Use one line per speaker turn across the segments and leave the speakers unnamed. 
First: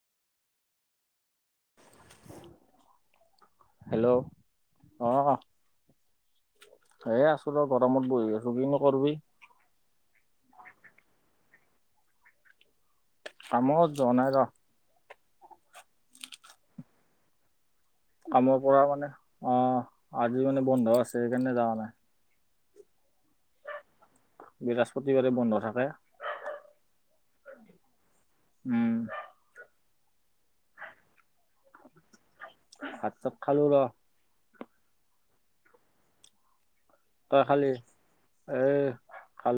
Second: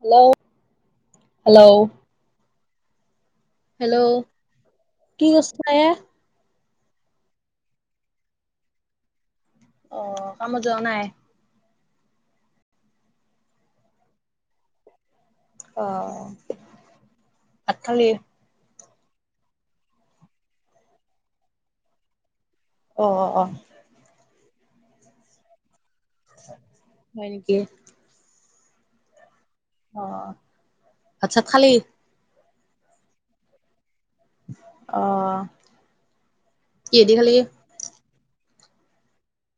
Hello hello hello কি কস্থা এ
এ আছো ৰ ঘৰমত বহি আছ কি নকৰবি
অ কামত যোৱা নাই
কামত যোৱা নাই গ
অ ভাত খালি?
কামৰ পৰা মানে অ আজি মানে বন্ধ আছে সেইকাৰণে যোৱা নাই
অ অ অ
বৃহস্পতিবাৰে বন্ধ থাকে
হয়নেকে
উম
অ আচ্ছা খালি
ভাত চব খালো ৰ
আহ কি এদি খালি
এ খাল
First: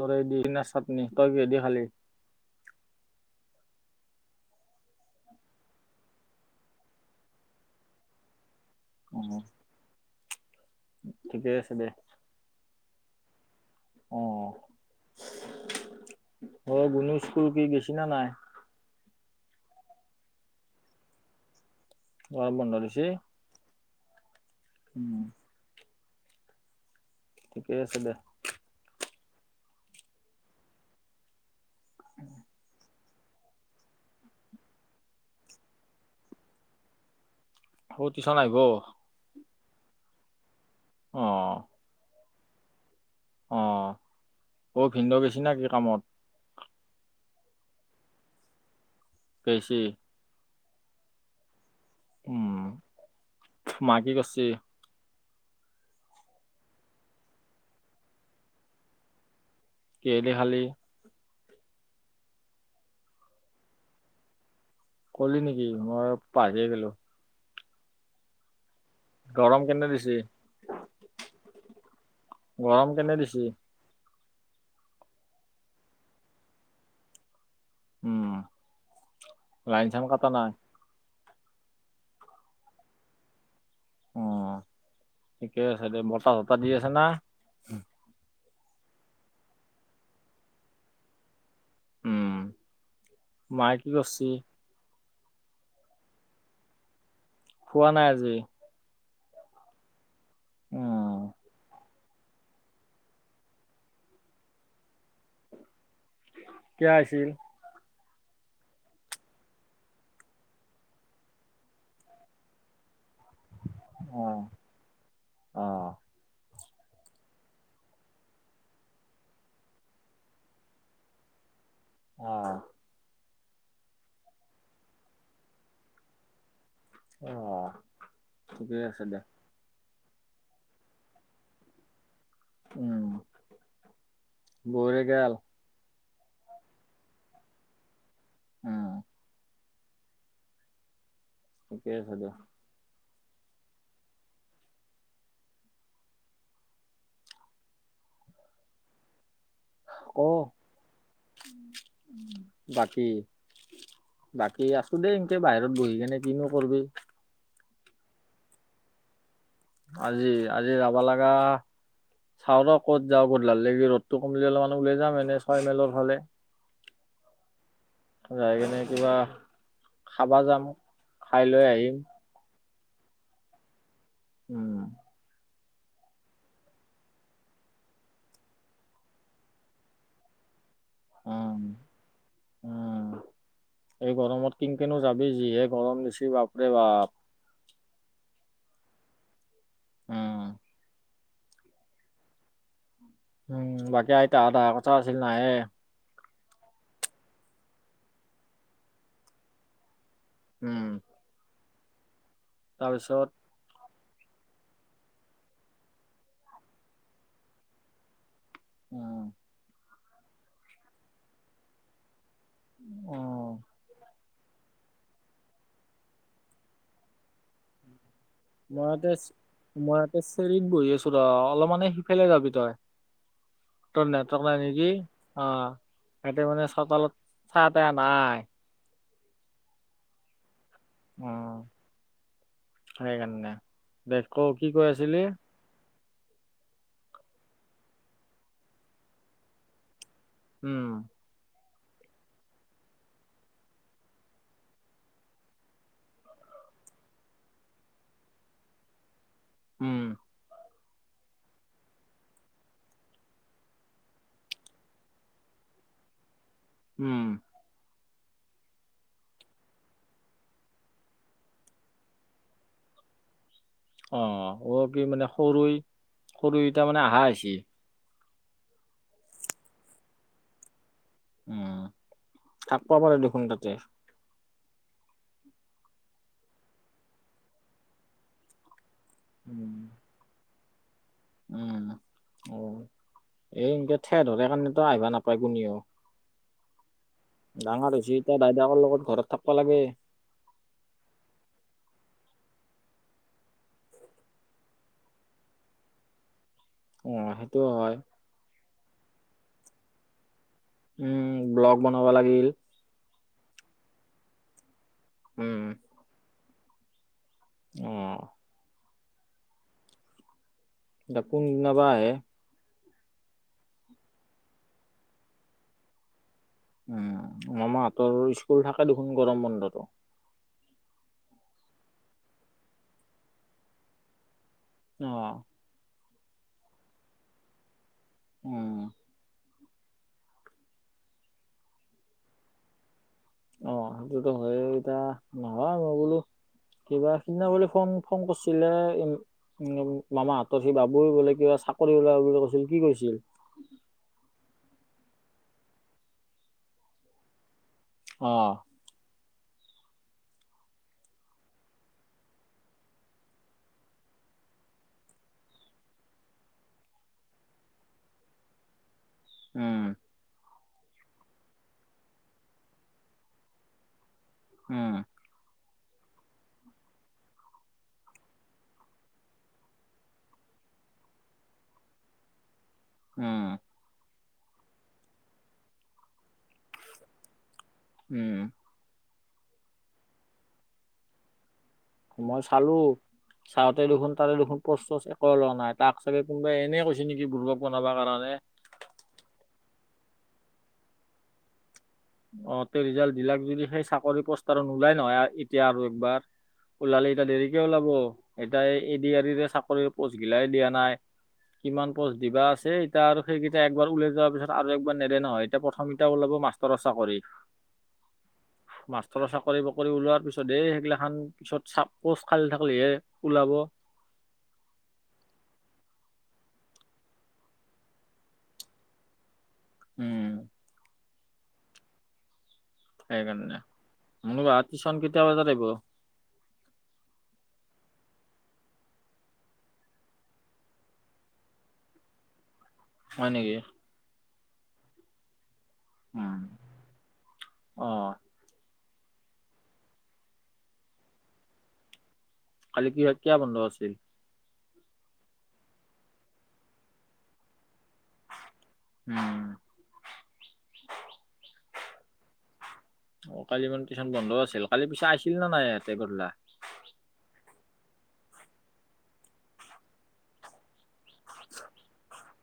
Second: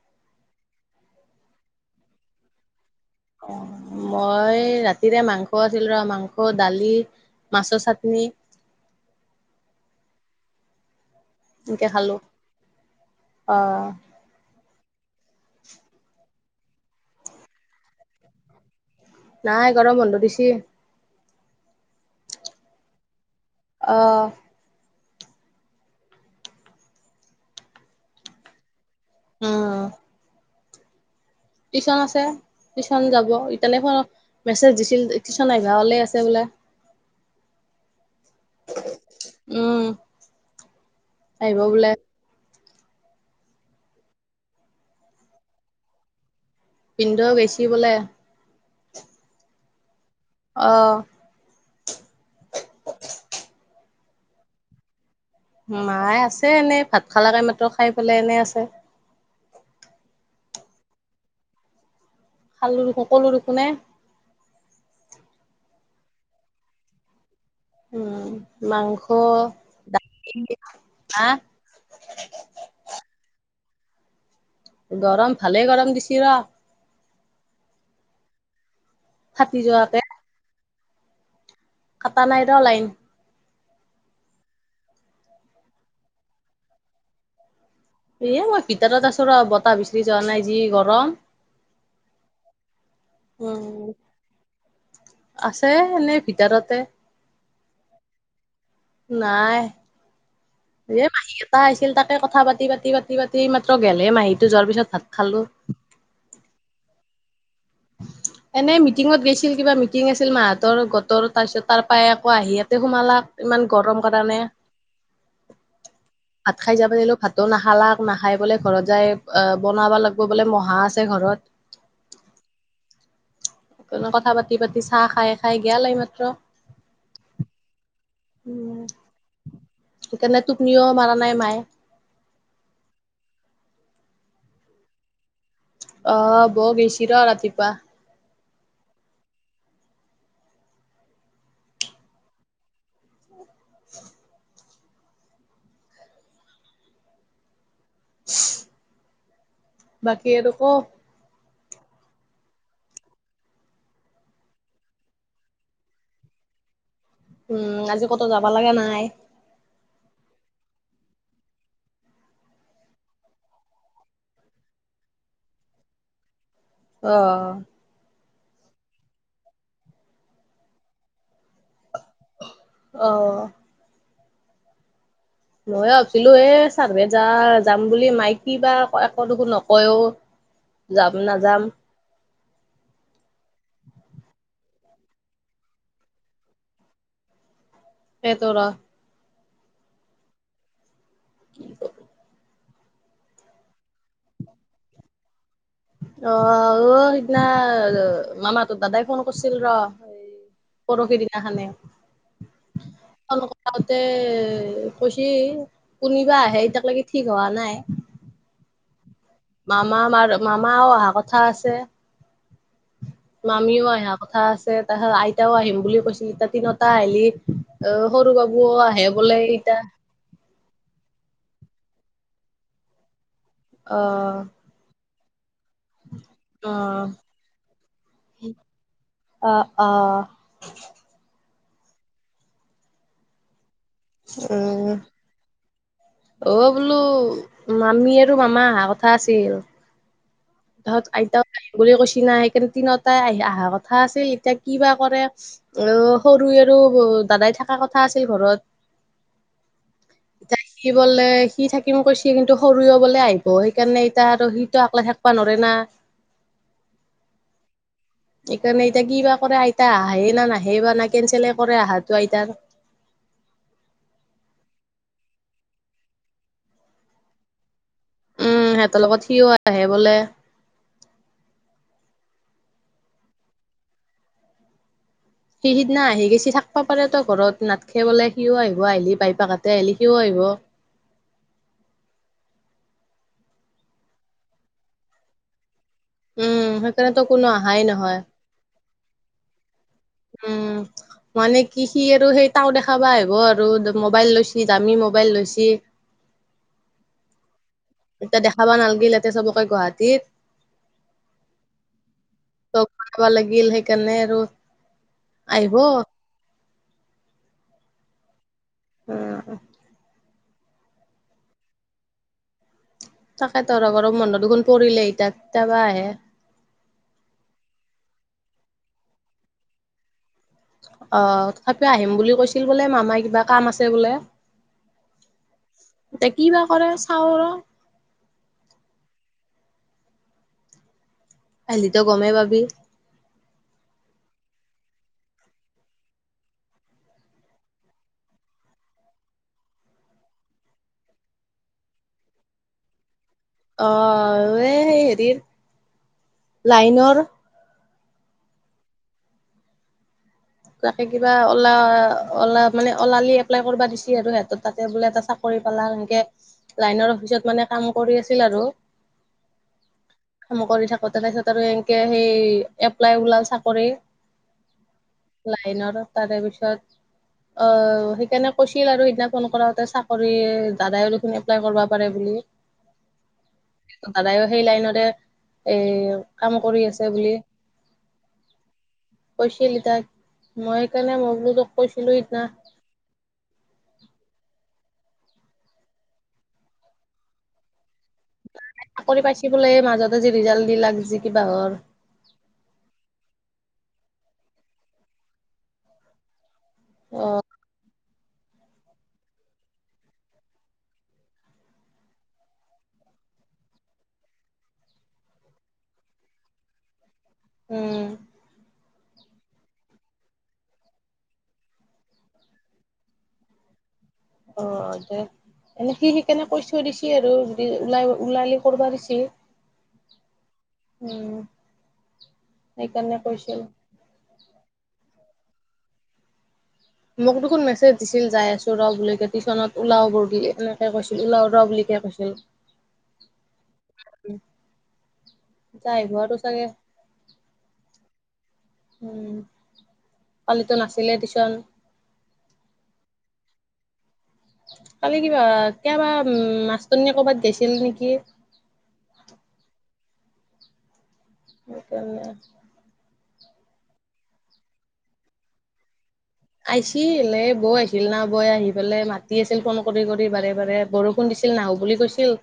দৰেই দি কিনা চাটনি তই কিদি খালি
অ মই ৰাতিৰে মাংস আছিলো ৰ মাংস দালি মাছ চাটনি
উম ঠিকে আছে দে
এনেকে খালো। অ
অ অ গুণজকুল কি গেছিনা নাই
নাই গৰম বন্ধ দিছি
অ বনালছেি
আহ
উম ঠিকেই আছে দে
অ টিশন আছে টিউশন যাব ইতিয়াল ফত মেছেজ দিছিল টিউশন আভলে আছে বোলে
অ কিিছ ন আহিব
উম আহিব বোলে
অ ব ভিন্দ বেছি নে কিি কামত
পিন্ধ বেছি বলে
কৈছ
আহ
উম ম কি কৰিছে
মায়ে আছে এনেই ভাত খালা কাই মাতো খাই পেলাই এনে আছে
কেলেি খালি
খালো খো কলো খো নে
কলি নেকি মই পাহিয়ে গলো
উম মাংস
গৰম কেনে দিছে
হা
গৰম কেনে দিছেি
গৰম ভালে গৰম দিছি ৰ
উম
ফাটি
লাইন চাম কটা নাই
কটাা নাই ৰ লাইন
অ ঠিকে আছে দে বতাহ চতাহ দি আছে না
এ মই ভিতাৰত আছো ৰ বতাহ বিচৰিি যোৱা নাই যি গৰম
উম মায়ে
উম,
কি কৰছি
আছে এনেই ভিতাৰতে
খোৱা নাই আজি
নাই এ
উম
মাহীক এটা আহিছিল তাক কথা পাতি পাতি পাতি পাতি মাত্ৰ গলেহ মাহীটো যোৱাৰ পিছত ভাত খালো
কিয় আছিল
উ এনেই মিটিঙত গৈছিল কিবা মিটিং আছিল মাহঁতৰ গটৰ তাৰপিছত তাৰ পই আকৌ আহি ইয়াতে সোমালাক ইমান গৰম
অ
কাৰণে
অ
ভাত খাই যাব লাগিলো ভাতো নাখালাক নাখাই বোলে ঘৰত যাই বনাব লাগিব বোলে মহা আছে ঘৰত
অ
কথা পাতি পাতি চাহ খাই খাই গেল এই মাত্ৰ
অ ঠিকেই আছে দে
সেইকাৰণে তটোপনিয়ৌ মাৰা নাই মায়ে
উম ভৰে গেল [inaudible]
অ ব গিছিৰ ৰাতিপুৱা
অ', ঠিকেই আছে দিয়া
[inaudible] [inaudible] বাকী এইটো ক
বাকী বাকী আছো দেই এনকে বাহিৰত বহি কিনো কৰবি।
উম আজি ক'তো যাব লাগা নাই?
আজি-আজি যাবা লাগা চাওঁ ৰ ক'ত যাওঁ ক'ত গধূলা লাগি ৰ'দটো কমিলে অলপমান ওলাই যাম এনেই ছয় মাইলৰ ফালে
অ',
যাই কেনে কিবা খাবা যাম খাই লৈ আহিম
অ',
উম
ময়ো ভাবিছিলো এহ চাৰভেট যা যাম বুলি মায়ে কিবা একো দেখোন নকয়। যাম
উম
নাযাম
উম এই গৰমত কিনকে নো যাবি যিহে গৰম দিচি বাপৰে বাপ
তাকেটো ৰহ
উম
[inaudible]
উম বাকী আইতাহত অহা কথা আছিল নাহে?
অ', -অ', সিদিনা মামাহতৰ দাদাই ফোন কৰিছিল ৰ
উম
হয় পৰহি দিনাখানে
তাৰপিছত
তে কৈছি কোনিবা আহে এতিয়াক লাগি ঠিক হোৱা নাই।
উম
মামা মাৰ মামাও অহা কথা আছে
অ
মামীও আহাক কথা আছে তাৰপিছত আইতাও আহিম বুলি কৈছিল তিনিওটা আহিলি অ', সৰু বাবু
মই
আহে
ইয়াতে
বোলে ইতা
মই ইয়াতে চেৰিত বহি আছো অলপমানে সিফালে যাবি তই
অ
তৰ নেটৱৰ্ক নাই নেকি অ', এতে মানে
অ
চতালত ছাঁ তাহ নাই।
অ', - অ',
উমসেইকাৰণে দে কও কি কৈ
উম
আছিলি
অ', বোলো মামী আৰু মামা আহা কথা আছিল
উম
তাৰপিছত আইতা বুলি কৈছি না সেইকাৰণে তিনিওটাই আহি অহা কথা আছিল এতিয়া কিবা কৰে অ', সৰু তুমি আৰু দাদাই থকা কথা আছিল ঘৰত
উম
এতিয়া সি বোলে সি থাকিম কৈছে কিন্তু সৰুও বোলে আহিব সেইকাৰণে এতিয়া আৰু সিটো আকলাই থাক থাকবা ধৰে নহয়
উম
সেইকাৰণে এতিয়া কি বা কৰে আইতা আহে না নাহে বা না কেনচেল কৰে আহাটো আইতাৰ [inaudible]
অ', অ', কি মানে সৰু সৰু ইটা মানে আহা হৈছে
উম সিহঁতৰ লগত সিও আহে বোলে
উম থাক পা পাৰে দেখোন তাতে
সি সিদিনা আহি গেছি থাকিব পাৰে ত ঘৰত নাথকে বোলে সিও আহিব আহিলে বাইপেকহঁতে
উম
আহিলি সিও আহিব
উম অ', এই এনকে ঠেহ ধৰে কাৰণেতো আহিবা নাপায় কোনেও
উম সেইকাৰণেতো কোনো আহাই
ডাঙৰ হৈছি
নহয়
এতিয়া দাইদাকৰ লগত ঘৰত থাকিবা লাগে
উম মানে কি সি আৰু সেই তাও দেখাবা আহিব আৰু মোবাইল লৈছ দামী মবাইল লৈছি
অ সেইটোও হয়
এতিয়া দেখাব নালাগিল ইয়াতে চবকে গুৱাহাটীত
উম ব্লগ বনাবা লাগিল
চব বনাবা লাগিল সেইকাৰণে আৰু আহিব
আহ
উম
দাপোন নবা আহে
তাকে তৰ ঘৰম বন্ধ দুখনোন পৰিলেহি তাত তাৰাপা আহে
উম মামাহঁতৰ স্কুল থাকে দেখোন গৰম বন্ধতো
অ তথাপিও আহিম বুলি কৈছিল বোলে মামাই কিবা কাম আছে বোলে
আহ
এতিয়া কি বাা কৰে চাওঁ আৰু
উম
পেলিটো গম ভাবি
অ সেইটোতো হয় এতিয়া নহ মই বোলো কিবা সিদিনা বুলি ফোন ফোন কৰিছিলে উ মামাৰ হাতত সি বাবু বোলে কিবা চাকৰি ওলাব বুলি কৈছিল কি কৈছিল
অ এই সেই হেৰিৰ লাইনৰ
আহ
তাকে কিবা অলা অলা মানে ওলালি এপ্লাই কৰিবা দিছেি আৰু সিহঁত তাতে বোলে এটা চাকৰি পালা সেনেকে লাইনৰ অফিচত মানে কাম কৰি আছিল আৰু
উম
কাম কৰি থাকো তাৰপিছত আৰু এনেকে সেই এপ্লাই ওলাল চাকৰি
উম
লাইনৰ তাৰে পিছত অ সেইকাৰণে কৈছিল আৰু সিদিনা ফোন কৰাতে চাকৰি দাদাইলখিনি এপ্লাই কৰিব পাৰে বুলি উ
উম
দাদায়ও সেই লাইনতে এ কাম কৰি আছে বুলি
উম
কৈছিলি তাক মই সেইকাৰণে মই বোলোতোখ
মই চালো চাওঁতে দেখোন তাতে দেখোন প্ৰশ একো লোৱা নাই তাক চাগে কোনোবাই এনে কৈছে নেকি বুব প নাবা কাৰণে
চাকৰি পাইছ বলে মাজতে আজি ৰিজাল্ট দি লাক যি কিবা হ
অ তে ৰিজাল্ট দিলাক যদি সেই চাকৰি পষ্টাৰত নোলাই নহয় এতিয়া আৰু একবাৰ ওলালে এতিয়া
অ
দেৰিকে ওলাব এাই এডৰে চাকৰি পোষ্টগিলাই দিয়া নাই কিমান পচ দিবা আছে এতিয়া আৰু সেইকেইটা একবাৰ উওলাই যোৱাৰ পিছত আৰু একবাৰ নেদে নহয় এতিয়া প্ৰথম এটা ওলাব মা তৰচা কৰি
উম
মাষ্টৰৰ চাকৰি বাকৰি ওলোৱাৰ পিছত এই সেইগিলা খান পিছত চ পোষ্ট খাল থাকিলেহে ওলাব
অ দে এনে সি সেইিকনে কৈ থৈ দিছেি আৰু যদি ওলাই ওলালি কৰা দিছেি
উম
উম
সেইকাৰণে ম ৰাতি চন কেেইতিয়া বজাত আহিব
মোক দেখোন মেছেজ দিছিল যাই আছো ৰ বুল কে টিউশন লাও বৰ্গী এনেকে কৈছিল ওলও ৰ বুলি পাছে
হয় নেকি
যাইব
উম
আৰু চাগে।
অ
উম, কালিতো নাছিলে টিউশ্যন।
কালি কি হয়, কিয় বন্ধ আছিল?
কালি কিবা কেতিয়াবা, মাষ্টৰ্ণীয়ে কৰ'বাত গেছিল নেকি।
উম।
সেইকাৰণে
অ', কালি মানে টিউচন বন্ধ আছিল, কালি পিছে আছিল নে নাই ইয়াতে গধুলা?
আহিছিল এই বৌ আহিল না, বৌৱে আহি পেলাই মাতি আছিল ফোন কৰি কৰি বাৰে বাৰে, বৰষ ষুণ দিছিল, নাহো বুলি কৈছিল,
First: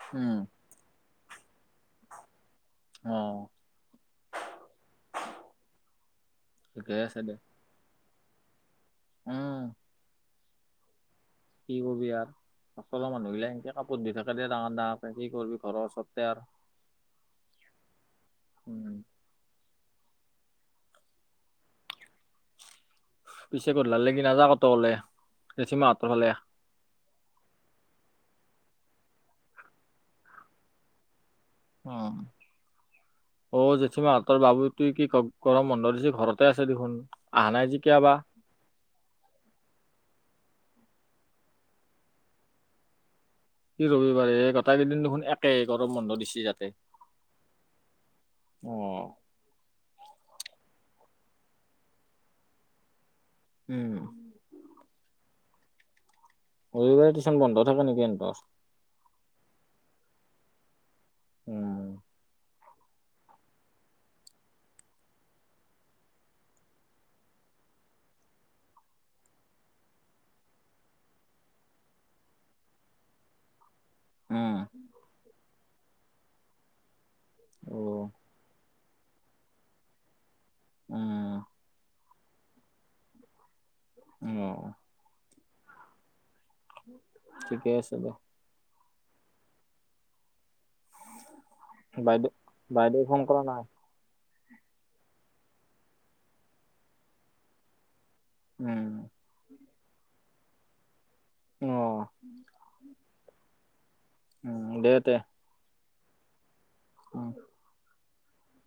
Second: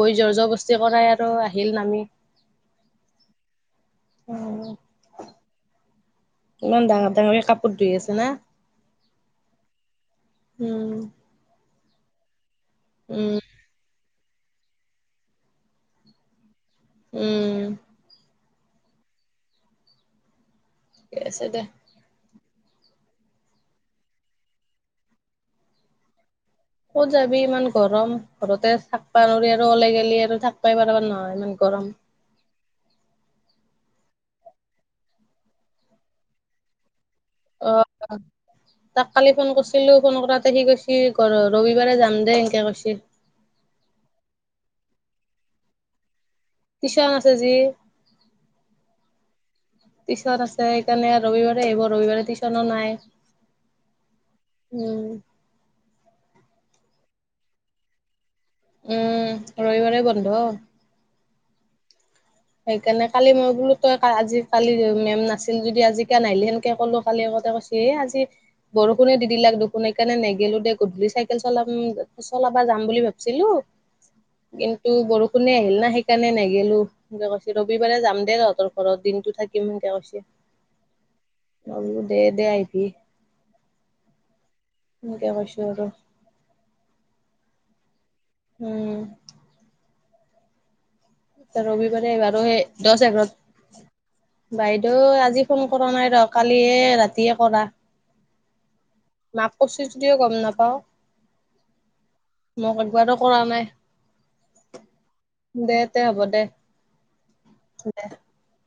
বৌই জৰ
উম
জৰ কৰ্চি আৰু কৰাই আৰু আহিল নামি
অ'।
উম। ইমান
ঠিকে
ডাঙৰ
আছে দে
ডাঙৰকে কাপোৰ ধুই আছে না।
উম।
উম।
কি কবি আৰু, আচলৰ মানুহ
উম
বিলাক এনেকে কাপোৰ ধুই থাক ডাঙৰ ডাঙৰকে কি কৰিবি, ঘৰৰ ওচৰতে আৰু।
উম।
উম।
এছে দে।
পিছে গধুলালে কি নাযাৱ কি ক'তো ওলাই, [unintelligible] হঁতৰ ফালে।
ক'ত যাবি ইমান গৰম, ঘৰতে থাকবা নোৱাৰি আৰু, ওলাই গেলে আৰু থাকবাই পাৰা নহয় আৰু ইমান গৰম
উম। অ', জেঠীমাহঁতৰ বাবুটুই কি গৰম বন্ধ দিছি, ঘৰতে আছে দেখোন। আহা নাই যেতিয়া বা
অ', তাক কালি ফোন কৰিছিলো ফোন কৰাত সি কৈছি ঘৰ ৰবিবাৰে যাম দে, এনকে কৈছি।
কি ৰবিবাৰে এই, গটাই কেইদিন দেখোন একে গৰম বন্ধ দিছ
টিউচন আছে যি,
অ
টিউচন আছে সেইকাৰণে ৰবিবাৰে আহিব, ৰবিবাৰে টিউচনো নাই।
উম।
উম।
ৰবিবাৰে টিউশ্যন বন্ধ থাকে নেকি এহঁতৰ?
উম, ৰবিবাৰে বন্ধ।
উম।
সেইকাৰণে কালি মই বোলো তই আজি কালি মেম নাছিল যদি আজি কিয় নাহিলি, সেনকে ক'লো কালি আ কৈছে, আজি বৰষুণে দি দিলাক দুখোন সেকাৰণে নেগেলো দে, গধূলি চাইকেল চলাম-চলাবা যাম বুলি ভাবিছিলো
উম
কিন্তু বৰষুণে আহিল না, সেইকাৰণে নেগেলো, ৰবিবাৰে
অ'
যাম দে তহঁতৰ ঘৰত দিনটো থাকিম সেনকে কৈছে,
উম,
[inaudible] সে দে আহিবি।
উম অ'।
সেনেকে কৈছে আৰু।
ঠিকেই আছে দে।
উম। তে ৰবি বাৰে
বাইদেউ
বাৰু, সেই
বাইদেউ
দচ
ফোন
এঘাৰ
কৰা নাই?
বাইদেউৱে আজি ফোন কৰা নাই ৰ, কালিয়ে ৰাতিয়ে কৰা।
উম।
মাক কৰিছে যদিও গম নাপাওঁ,
অ'
মোক একবাৰো কৰা নাই।
উম, দে তে।
দে হ'ব দে।
উম।
[inaudible]